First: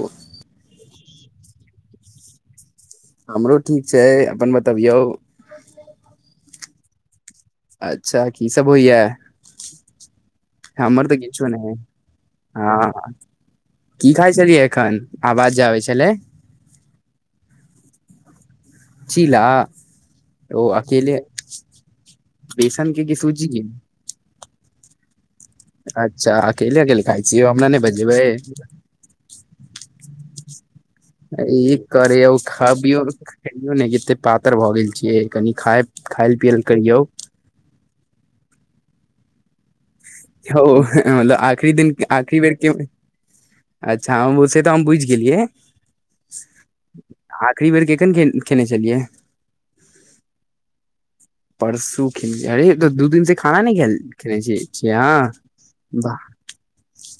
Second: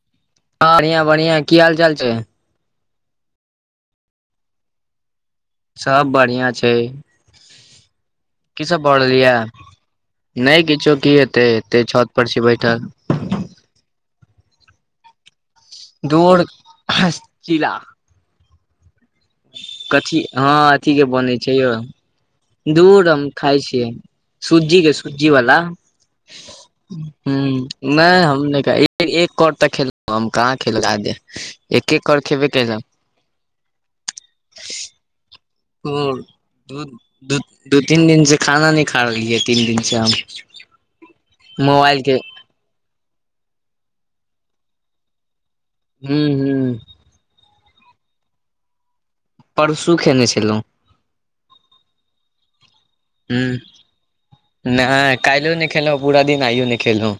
बस हँ बढ़िया बढ़िया की हाल चाल छै हमरो ठीक छै अपन बतबियौ सब बढ़िया छै अच्छा की सब होइय भऽ रहल ये नहि किछो हमर की तऽ हेतै गीछो ने एते छत पर छी बैठल ह की खा छलिय एखन आवाज आबै छलै दोर चिला चीला कथी हँ ओ अथीके अकेले बनै छै यौ दू बेसन के की रंग सूजी खाय के छिये सूजी के जी वला अच्छा अकेले अकेले खाइ ह छियै हमरा बजेबै नहि हम कह एक कर त खेलहुँ हम कहाँ खेलू आदे ई करे खाबियो ने कते पातर भ गेल छियै कनि खाय ओ खायल पियल दू करियौ दू दू तीन दिन से खाना न खा रहली तीन दिन से हम ह मतलब आखरी दिन मोबाइल के आखरी बेर के अच्छा हम ओस तऽ हम बुझि गेलियै हूँ हूँ आखिरी बेर केकन खेलने छलियै परसू खेने छलहुँ परसू खिन अरे त दू दिन से हूँ खाना नइ खेना छी अहाँ यो नइ खेलहु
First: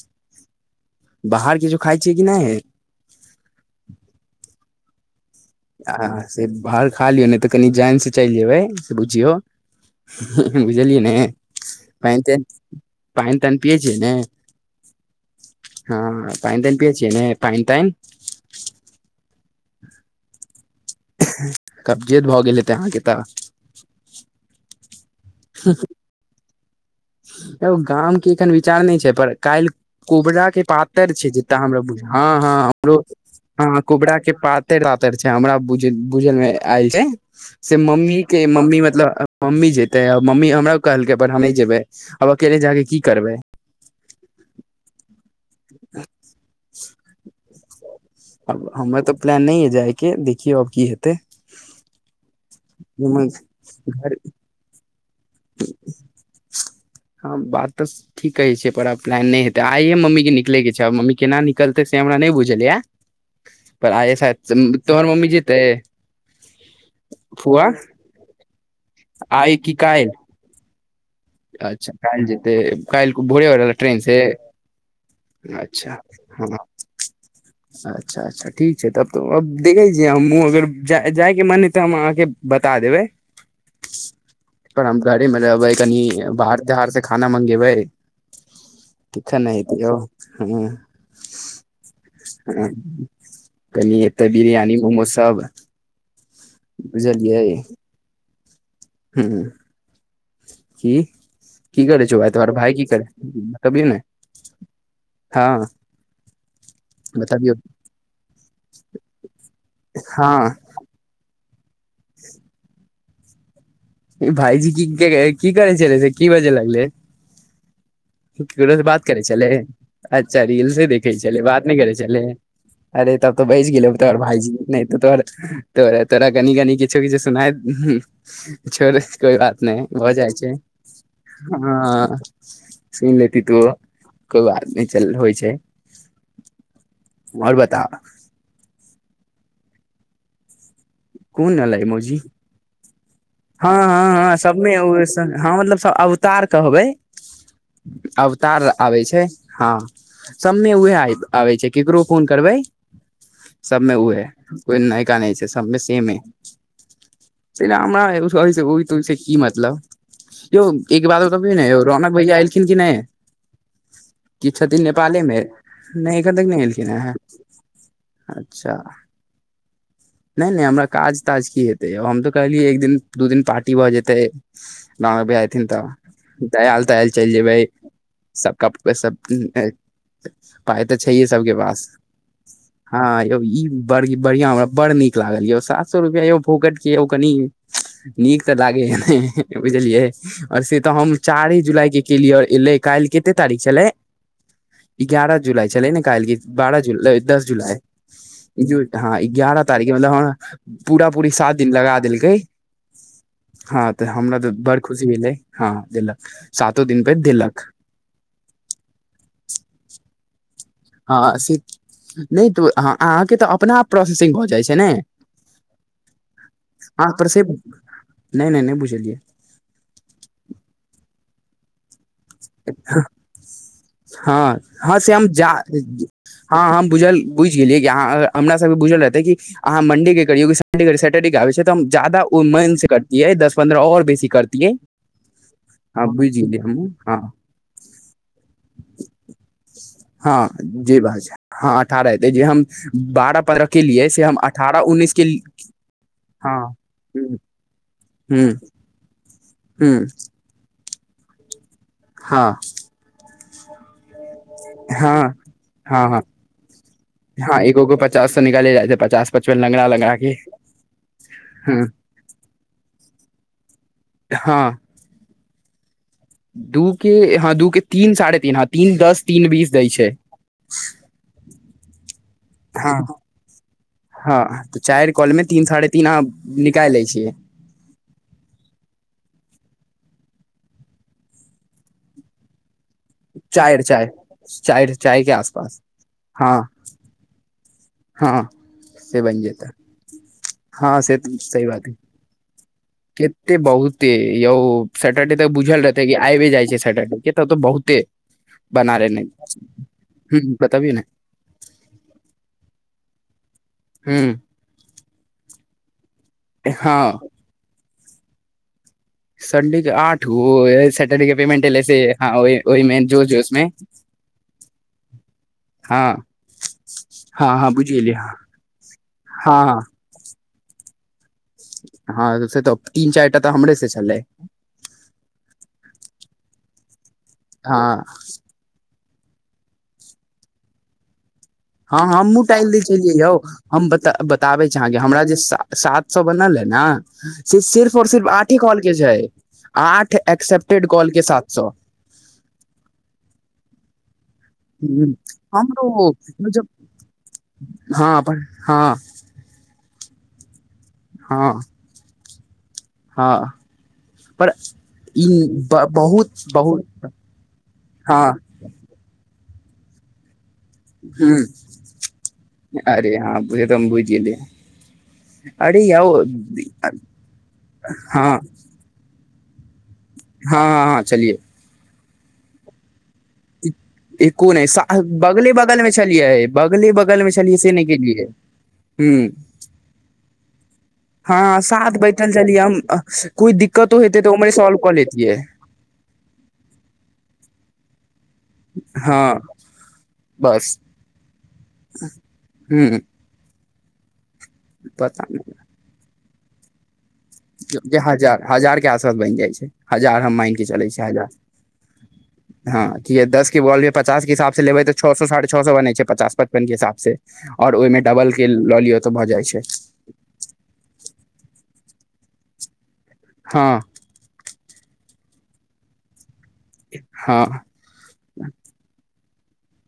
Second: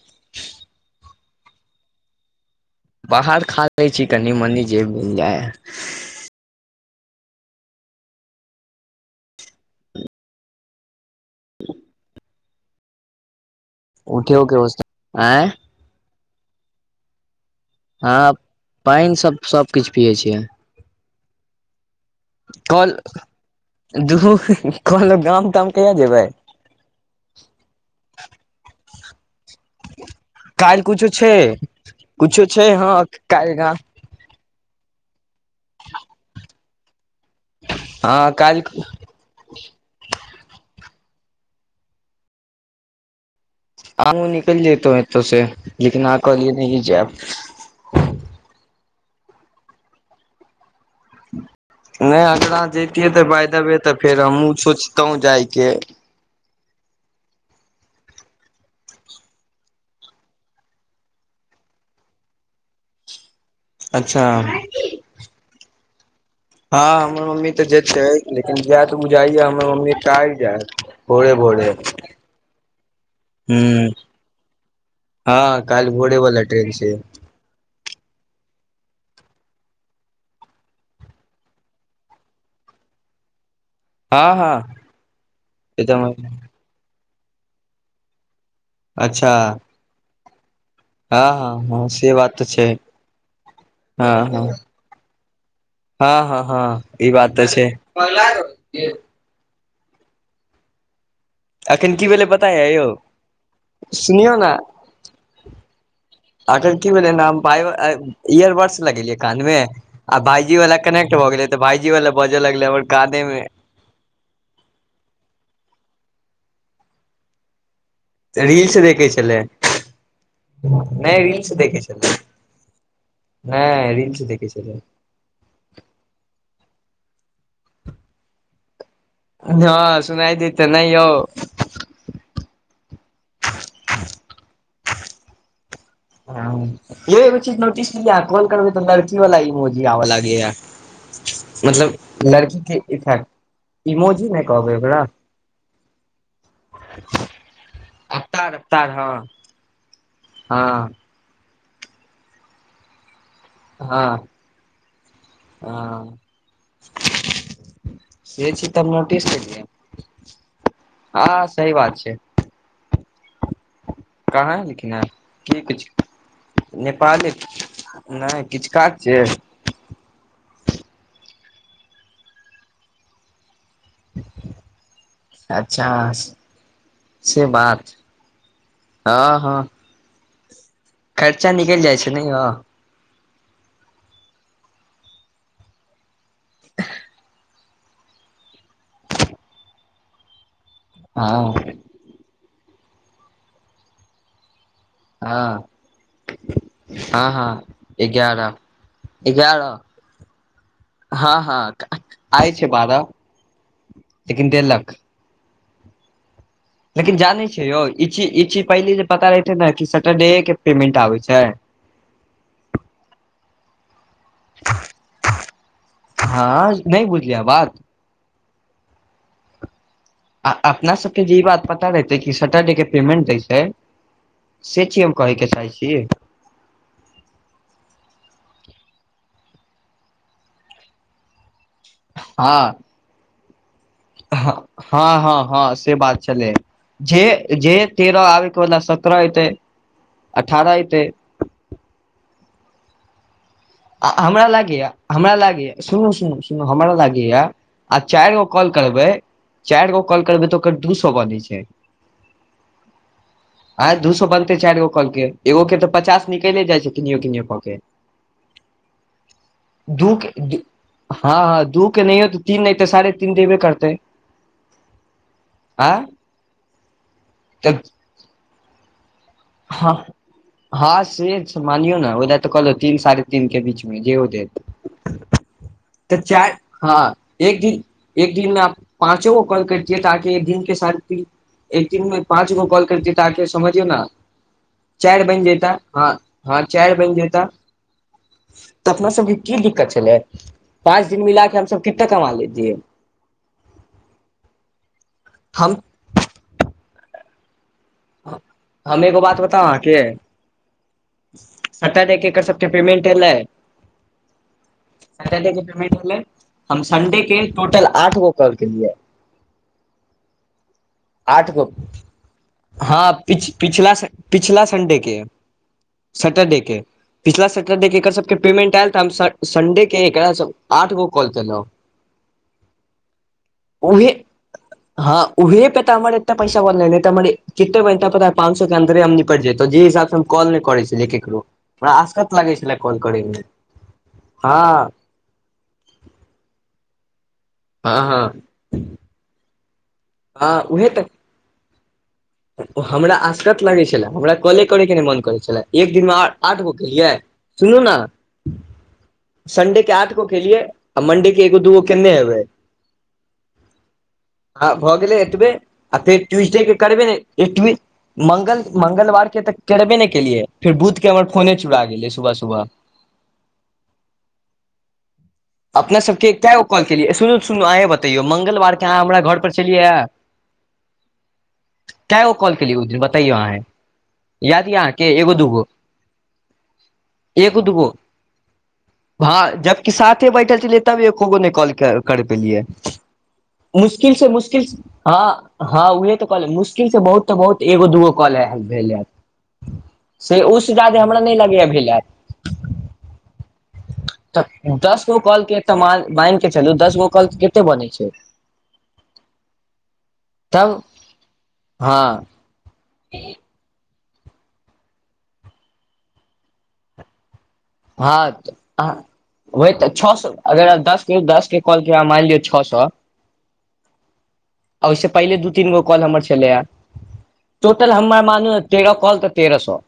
बाहर किछु खाइ छियै कि ना बाहर खा लै छी कनि मनी जे मिल जाय है आ से बाहर खा लियौ नहि तऽ कनि जइनसँ चलि जेबै से बुझियौ बुझलिय ने क पाइन तइन पिए छिए ने उठियो के होस आँय हँ पानि तइन पिय छिय ने पानि तइन अह पइन सब सब किछु पियै छियै कब्जियत भऽ गेल हे ते अहाँके तऽ दु कहलल गाम ताम कहिय जेबै गामके एखन विचार नहि छै पर काल कोबरा के काल्हि कुछो पातर छै जेता हमरा बुझ हँ कुछो हँ छै हमरो काल्हि गाम हँ कोबरा के पात रातर छै हमरा बुझल मे एल छै से मम्मी हँ के मम्मी काल्हि मतलब मम्मी जेतै मम्मी हमरा कहलकै पर हम नइ जेबै आब अकेले जाके की करबै आगू निकल जेत एतो से लेकिन आ कऽ लिय नहिीजेब आब हमरा त प्लान नहि य जाय के देखियौ अब की हेतै नहि अगरा जैतिये तऽ भाय देबे तऽ घर फेर हमहूँ सोचतहुँ जायके हँ बात तऽ ठी कहे छै पररा प्लान नहि हेते आइये मम्मी के निकले के छै मम्मी केना निकलते से हमरा नहि बुझल ये पर आइसा अच्छा तोमर मम्मी जेते हँ हमर मम्मी तऽ जेतै लेकिन जायतऽ बुझाइए आइ हमर की मम्मी काल्हि काल जायत भोरे भोरे अच्छा काइल जतै काइल भोड़े वला हूं ट्रेन से हँ का इल अच्छा घोड़ेवला हँ ट्रेन से [inaudible] अच्छा अच्छा ठीक छै तब तऽ अब देखै छियै हमहुँ अगर जाइके मन हइ तऽ हम अहाँके बता देबै हँ हँ पर आ घर मब कनी एकदम हार त हार से खाना मंगेबै अच्छा कखन ने हेति यौ ह हँ हँ हँ से बात तऽ छै कनि हँ एते हँ बिरियानी मोमोज सब हँ हँ हँ ई बात तऽ छै पगला करै छियै ह की की अखन करै छौ भेलै आय पता तोर भाय य की यौ करै कभी ने सुनियौ ने हँ अखन की भेलै बतबियौ न इयर बड्स लगेलियै कान मे आ हँ भाईजी वाला कनेक्ट भऽ गेलै तऽ भाईजी वाला बजऽ लगले हमर काने मे भाइजी की की कर छल से की बाजे लागल रील्स ककरोसँ बात देखै करै छलै अच्छा रीलस देखै नहि छलै रील्स बात नहि देखै करै छलै छले अरे तब तऽ बै गेलै नहि तोहर रील्स देखै भायजी छलै त तोहर तोरा तोरा कनी कनी किछो किछो सुना छोर कोइ बात नहि हँ भ जाइ सुनाइ छै देत तऽ नहि यौ ह सुन ले को आदमी च होइ छै आओर बताब करबे त लड़की तऽ लड़कीवलाइमोगी आव लागे यार कोन एलै मतलब मौजी लड़की के हँ इफैेक्ट हँ इमोजी हँ नहि सबमे कहबै ओ एकरा हँ मतलब स अवतार कहबै अवतार आबै छै हँ समने हँ उह आय आबै छै केकरो फोन करबै सबमे हँ उह कोई नायका नहि छै सबमी मे हँ त हमरा से चीज तऽ ओहि हम तही स नोटिस की केलियै मतलब कियो एक बात हँ कभी सही नहि बात रौनक छै भैया एलखिन कि नहि किछ कहाँ है छथिन लेकिन नेपालेमे की किछ नहि एखन तक नहि एलखिन ह नेपाले नहि किछ काज छै नहि नहि हमरा काज ताज की हेतै हम तऽ कालली एक दिन द दिन पाठ छुट्टी भऽ जेतै राम भह हथिन अच्छा तऽ दयल तयल चलि से जेबै बात सब क सब हँ हँ पाइ तऽ छैए खर्चा सबके पास निकलि जाइ छै ने यौ हँ यौ ई बड़ बढ़िआं हमरा बड़ नीक लागल यौ सात सए रुपआ यौ भूोकट के कनि नीक तऽ लागे ह बुझलियै ओर से तऽ हम हँ चारे जुलाई के केलियर इलै काल कते तारिख छलै इगारह हँ जुलाई छलै ने काल्हि कि बारह जुला हँ दस हँ जुलाई एगारह हँ ग्यारह तारीख एगारह मतलब ह पूरा पूरी हँ सात दिन लगा हँ देलकै आइ छै बारह हँ तऽ हमरा लेकिन तऽ बड़ देलक खुशी भेलै हँ देलक सातो दिन पे लेकिन जानै देलक छै यौ ई ची ई चीज पहिली जे पता रहेते न कि सटरडे के पेमेंट आबै हँ छै से त अहाँके तऽ अपना प्रोसेसिंग भ जाइ छै ने हँ नहि ह पर से बुझलियै बात नइ नइ नइ बुझलियै अ अपना सबके जी बात अरे देखि सेटर्डे के पेमेंट दै छै हँ से हँ चीज हम कहै जा के चाहै छि हँ हम बुझल बुझि गेलियै कि अहाँ हमरा सबके बुझल रहतै कि अहाँ मंडे के करियौ से सैटरडे के आबै छै तऽ हम ज जादा ओ हँ मन से करतियै दस पन्द्रह और बेसी करतीऐै हँ हँ से हँ बात बुइझ छलै गेलियै हमु जे जे तेरह आके बला सत्रह एयतै हँ अठारह जे एयतै बात छै हँ अठारह एतै जे हम बारह पन्द्र हमरा लागैआ हमरा लागैए सुनू सुन सुन हँ हमरा ह लागैया आ चाइर गो ह कॉल करबै चारि गो हँ कॉल करबै तऽ ओकर दू सो बनै छै हँ आय दू सो बनते चारि गो कल के हँ एगो के तऽ हँ हँ पचास निकले जाय छै किनो किनो हँ कऽ के एगो गो पचास स निकाले जासे पचास पचपन लंगड़ा दू लंगड़ा के हँ हँ ह दू के नहि हो तऽ तीन नइ तऽ साढ़े तीन देबे करतै हँ आँ दू के हँ दू के तीन साढ़े तीन हँ तीन दस तीन बीस दै हँ छै हँ से मानियौ ने ओले तऽ कहलो हँ तीन साढ़े तीन के बीचं जे हँ तऽ चाइर कॉल मे तीन साढ़े तीन अह चारि निकालि लै हँ छियै एक दिन एक दिनमे आ पाँचो क कल करतियै ताकि एक दिन के साथी एक दीन मे पाँच गो कॉल करतियै तऽ आकेे चारि समझियौ ने चारि चारि चारि चर के बनि जेता आसपास हँ हँ चार बइन जेता हँ तऽ अपना से सबके बनि की जेतै दिक्कत छलै हँ पाँच से दिन मिलाक हमस कतेक कमा लैतिये केतेक बहुत यौ सेटर डे तऽ हम बुझल रहत आइबे जाइ छैै सटर्डे के तऽ तऽ बहुते ह बना हम एगो लेने बात बताउ अहाँके ह बतबियौ ने सटा नैय के एक सबके पेमेंट एयलै हूँ सटर्डे के पेमेंट होलै हम हँ संडे के टोटल आठ गो के लिय संडेके आठ गो सैटरडे के आठ गो पेमेंट एले से हँ ओहिमे हँ जोश पिछल जोश मे पिछला पिछला संडे के हँ सटरडे के पिछला हँ हँ सटरडे के एकर बुझियलियै सबके पेमेंट आयल तऽ हम हँ सनडे के एक सब आठ गो कॉल केलउ हँ से तऽ तीन चारि टा तऽ हमरे से उहे छलै हँ उहे पे त हमर एतना पैसा बै त जितते हँ ब पता पाँच सए अंदरे हम निपटौ जे हिसाब से हम कॉल नहि करै छियै ककरो हँ हमूँ टालि दै छलियै यौ हम हम बताबै छी हँ अहाँके हमरा जे सात सो बनल है ने सेर् सिर्फ हँ और हँ सिर्फ आठे कॉल के छै आठ हँ एकसेप्टेड उहे कॉल के तऽ सात सो हमरा आसकत लगै छले हमरा कॉले करे के नहि ह मन करै छलै एक हमरो दिन मे आठ जब गो केलियै सुनू हँ पर न हँ संडे के आठ गो केेलिय आ मंडे के हँ एगो दूगो केन्ने हवय हँ पर ह भऽ गेलै ई एतबे आ फेर बहुत ट्यूजडे के करबे बहुत ने एट्वी हँ मंगल मंगलवार के तऽ करबे नहि केलियै फेर बूथ के हमर ह फोने चुड़ा गेलै सुबह सुबह अरे ह पूजा तबुजीले अपना सबके क गो कॉल केलियै सुनू सुनू अहेँ बतैयो हँ मंगलवार के अहाँ हमरा घर पर छललियै हँ हँ चलियौ क्य ओ कॉल के लिय उ दिन बताइओ अहाँ ह एको नहि अ बगले बगलमे छलियै बगले बगलमे छलियै से नहि गेलियै ह भा जब कि साथे टल च ल तभी एको गो ने हँ कॉल साथ कर बैठल पे लियै छलियै हम कोइ दिक्कतो मुश्किल हेतै से तऽ उम्हरे मुश्किल सॉल्व कऽ हँ लेतियै हँंह उहे तऽ कॉलै मुश्किल से बहुत तऽ बहुत एगो दगो कॉल है हँ से बस उस जादे हमरा नहि लगैया भेल हेत हू तऽ दस गो पता नहि कॉल के तऽ मान माइनके चलू दस गो कॉल कते बनै जे छै हजार हजारके आशत बनि जाइ छै हजार हम मानि कऽ तब चलै छि हजार हँ हँं दस के बॉल भ पचास हसाब लेबै तऽ छओ सँ साढ़े छओ सँ बने छै पचास पचपन के हिसाब से और ओइमे हँ डबल के लऽ लियौ तऽ भऽ जाइ छै वह तऽ छओ सँ अगर दस दस के कॉल के मैन लियौ छओ सँ हँ ओहिसे पहिले दू तीन गो कॉल हमर छलैआ हँ टोटल हमरा मानु तेरह कॉल तऽ तेरह सँ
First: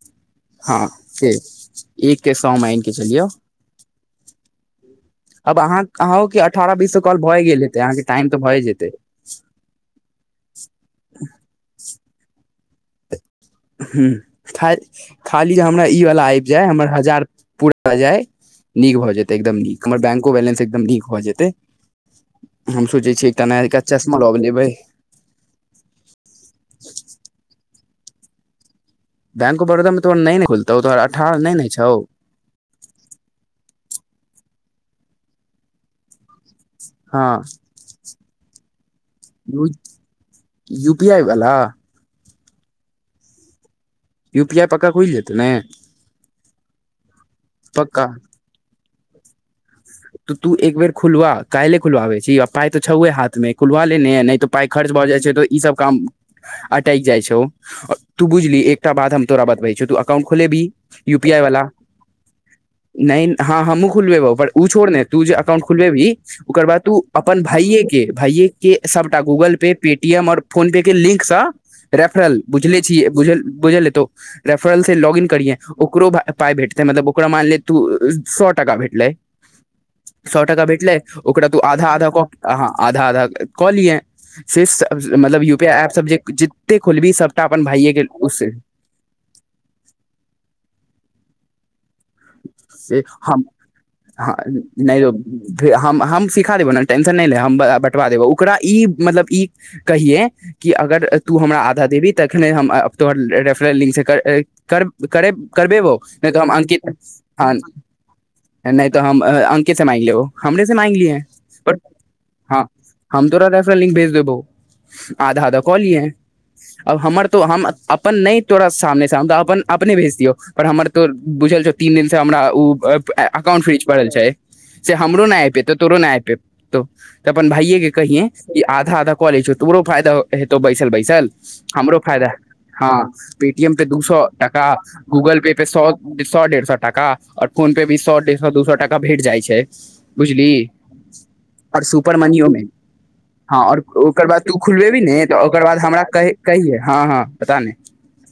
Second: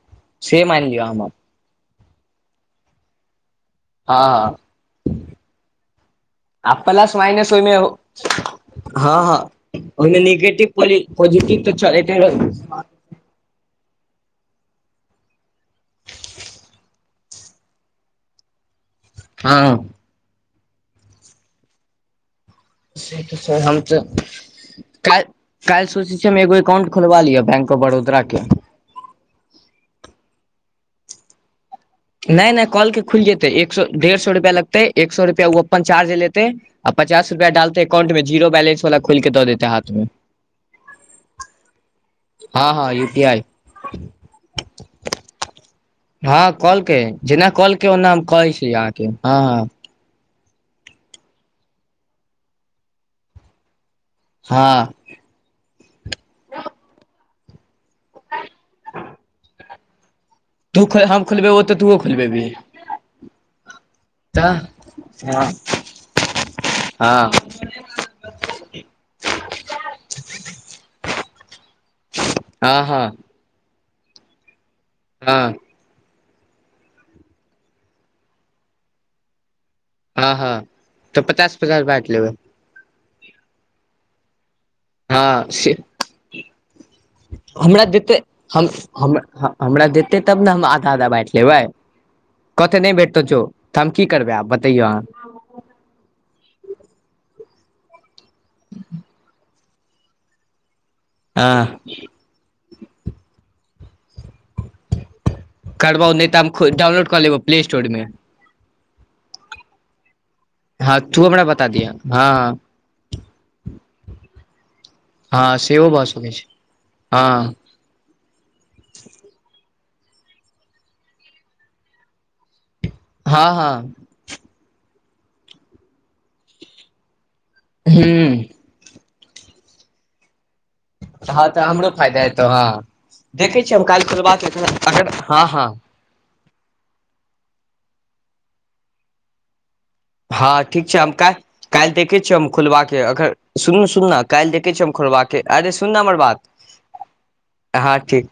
हँ से एक के सो मआनिके चलियौ हँ हँ अब अहाँ अहँं आ अठारह बीस प्लस कल भए माइनस गेल हेै ओहिमे अहाँके टाइम तऽ भए जेतै हँ हँ ओहिमे नेगेटिव पॉ पॉजिटिव तऽ चलै हं खा खाली जे हमरा ईवला आब जाय हमर हजार पूरा जाय नीक भऽ जेतै एकदम नीक हँ हमर बैंको बैलेंस एकदम नीक भऽ जेतै हम सोचै छीयै एकटा नयका चश्मा लेबै काल काल्हि सोचै छीै एगो एककाउंट खोलबा लिय बैंक ऑफ बड़ोदरा के बैंक ऑफ बड़ोदा मे तोहर नहि ने खुलतौ तोहर अठह नहि ने छौ नहि नहि कल के खुल जेते एक सौ डेढ़ सौ रुपआ लगतै एक सौ रुपआ ओ अपन चार्ज लेै ते आ पचास हँ रुपआडालते अकाउंट मे जीरो बैलंस वाल खोल के दऽ देत हाथ मे यूपी आइ वला हँ हँ U P I U P I पक्का खुइल जेतै ने हँ कलके जेना कलके पक्का ओना हम कहै छी अहाँके हँ तऽ तू एक बेर खुलवा काइले खुलवाबे छी आ पाय तो छौे हाथ मे खुलवा लेने नहि तऽ पाइ खर्च हँ भऽ जाइ छै तऽ ई सब काम अटैक जाइ छौ तू बुझलिह एकटा बात हम तोरा बतबे छौ त अउंट खोले भी तू खोल, यू हम पी आई खोलबेबो वाला तऽ तूहो खोलबेबही नहि हँ हमहुँ खुलबेबो तऽ छ तू जेी हँ अकउंट खुलबै भी ओकर बाद तू हँ अपन भाइए के भाइए के सबटा गूगल पे पेटीएम ओर फोन पे के लिंकसँ रेफरल बुझले हँ हँ छैझ बुझल बुझल ह तो रेफरल से लॉग इन हँ करे ओकरो पाय भेटतै मतलब ओकरा मानले तू सए टाका भेटलै हँ सौ हँ टका भेटलै तऽ ओकरा पचास तू पचास आधा आधा बाँटि क लेबै अहाँ आधा आधा कऽ लियै से हँ मतलब यू पी से आई एप सब जे के खुलबी सबटा अपन हमरा भाइये के देतै उसे हम हम हमरा देतै तब ने हम आधा आधा बाँइट लेबै कते न से भेटतौ छौ त हम की करबै आब बतैयौ अहाँ फे हम हम सिखा देबौ ने टेंशन नइ ले हम बटवा देबौ ओकरा ई मतलब ई कहियै कि अगर तू हमरा आधा हँ देबही तखने हम तोहर रेफरेस लिंकसँ कर कर कर करबेबो नहि त हम अंकित क लेब प् स्टोरमे नै तऽ हम अंके से माग ले ओ हमने से मांग हँ लिय है तू हमरा बता पर दिह हँ हम तोरा रेफला लिंक भेज देबौ आधा हँ आधा कऽ सेहो भऽ लिये सकै छै अब हमर हँ तो हम अपन न तोरा सामने साम अपन अपने भेज दियौ पर हमर तो बुझल छो तीन दिन से हमरा उ हँ अकाउंट हँ फ्रीज पड़ल छै से हमरो नहि आ पेते तोरो नहि आ पे तो तऽ अपन भाइयए के कहिए ह्म कि आधा आधा कॉलेज छ तोरो फायदा हेतो बैसल बैसल हँ तऽ हमरो फायदा फाइदा हेतौ हँ देखै पेटीएम छियै प हम दू काल्हि खोलबा के ह अगर गूगल हँ पे पे हँ स सौ डेढ़ सौ टाका और फोन पे भी सौ डेढ़ सौ दू सौ टाका भेट जाइ छै बुझली हँ ठीक छै हम काल्हि आओर काल्हि सुपर देखै छियै हम मनियो मे खोलबाक अगर हँ सुनू आओर सुन ने ओकर बाद काल्हि तू देखे छियै हम खुलबेबी ने खोलबाक तऽ ओकर अरे बाद सुन हमरा ना हमर कह बात कहिये हँ हँ पता नहि हँ ठीक।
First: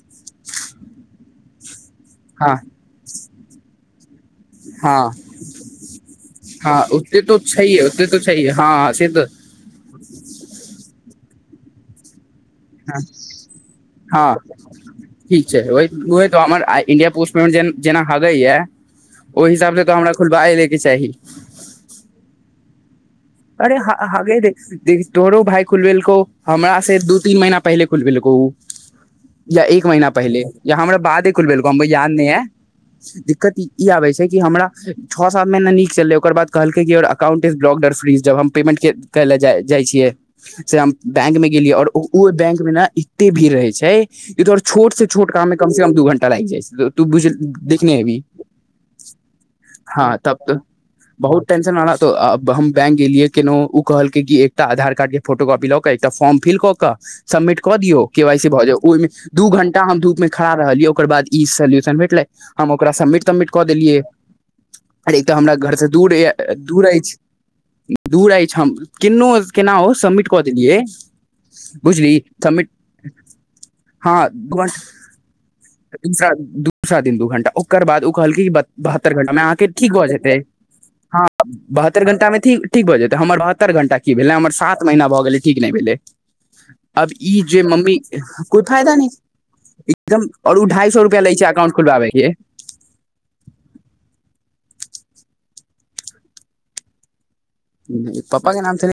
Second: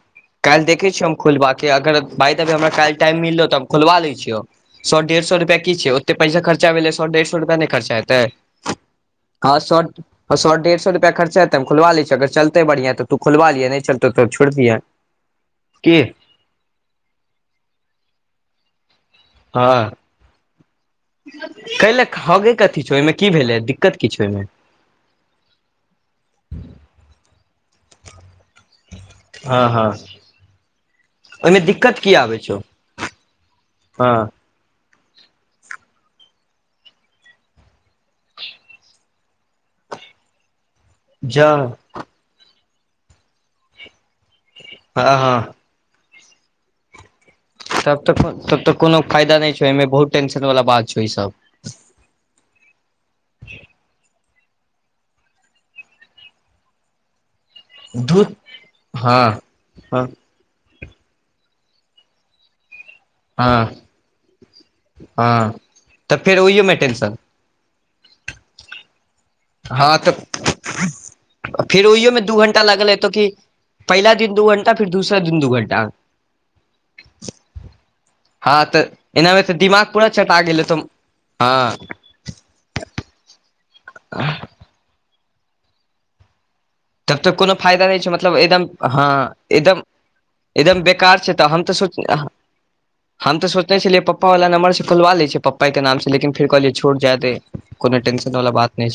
काल्हि देखै छियौ हम खोलबाक अगर बाइ द हँ वे हमरा काल्हि टाइम मिललौ तऽ हम खोलबा लै छियौ। सौ हँ डेढ़ सौ रुपैया की छैय ओतेक पैसा खर्चा हँ भेलै सौ ओते डेढ़ तो सौ रुपैया न छैहे खर्चा ओते तो हेतै। छैहे हँ से तऽ हँ स स डेढ़ सए रुपआ खर्चा हेै हम खोलवा लै छी अगर चल। चलतै बढ़िया तऽ तू खोलबा लिहे नहि चलतौ त हँ छोड़ दिहे ठीक छै ओहि की। उहे तऽ हमर इंडिया पोस्ट पेंट जेना [unintelligible] ओहि हिसाबसँ हँ तऽ हमरा खुलबा लैके चाही। कैले खगे कथी छौ ओहिमे की भेलै अरे हे दिक्कत की छौ हगे ओहिमे दे देख तोहरो भाय खुलबेलकौ हमरास से दू तीन महीना पहिले खुलबेलकौ ओ। या हँ एक हँ महीना पहिले या हमरा बादे ओहिमे खुलबेलकौ हमो दिक्कत याद की नहि आबै या। छौ दिक्कत ई आबै हँ छैय कि हमरा छओ साल महिना नीक चलै ओकर बाद कहलकै कि यौर अकाउंट इज ब्लॉडर फ्रीज। जब हम पेमेन्ट करैले जा जाइ छियै फर हम बैंकमे जा गेलियै आओर ओ बैंक मे न एते भीड़ रहै छैय तो छोट से हँ छोट हँ काम कम से कम दू घंटा लाईग जाइ छैय तू बुझ देखने तब तऽ हेबही तब तऽ कोनो फायदा नहि छौव एहिमे बहुत टेंशन बला बात छौव ई सब। टंशन ना त अब हम बैंक केलियो केनो ओ कहलकै कि एकटा आधार कार्ड के फोटोकॉपी ल क एकटा फॉर्म फिल क क सबमिट क दियौ के धुत वाइ सी भ जा ओहिमे हँ दू घंटा हम हँ धूप मे खड़ा रहलियै ओकर बाद ई सोल्यूशन भेटले हम ओकरा समिट तमिट कऽ हँ देलियै आर एक तऽ हँ हमरा घर से दूर तऽ फेर ओहियोमे दूर टेंशन अछि। दूर अछि हम केनो केना ओ हँ तऽ सबमिट कऽ देलियै। फेर बुझली ओहियोमे दू घंटा समि लागल हेतौ कि पहिला हँ दिन दू घंटा फिर दूसरा दिन दू घंटा दू घंटा [unintelligible] ओकर बाद ओ कहलकै हँ [unintelligible] तऽ बहतर घण्टा मे एनामे तऽ नाहा के दिमाग ठीक हो पूरा जेतै चटा गेल हेतौ हँ बहत्तर घण्टा मे ठीक ठीक भऽ जेतै हमर बहत्तर घण्टा की भेलै हमर सात महीना भऽ गेलै ठीक नहि भेलै। अब तब तऽ ई कोनो जे फायदा मम्मी नहि छै मतलब कोइ एकदम फायदा नहि हँ एकदम और ओ एकदम ढाई सए बेकार रुपआ छै लय तऽ छैय हम अकाउंट तऽ सोच खोलबाबैकेै। हम तऽ सोचने छलियै पप्पा वला नम्बर से खोलवा ल छिय पप्पा के नाम से लेकिन फेर कहलियै छोट जाय दही। कोनो टेंशन पप्पा वला के बात नाम नहि से छैय।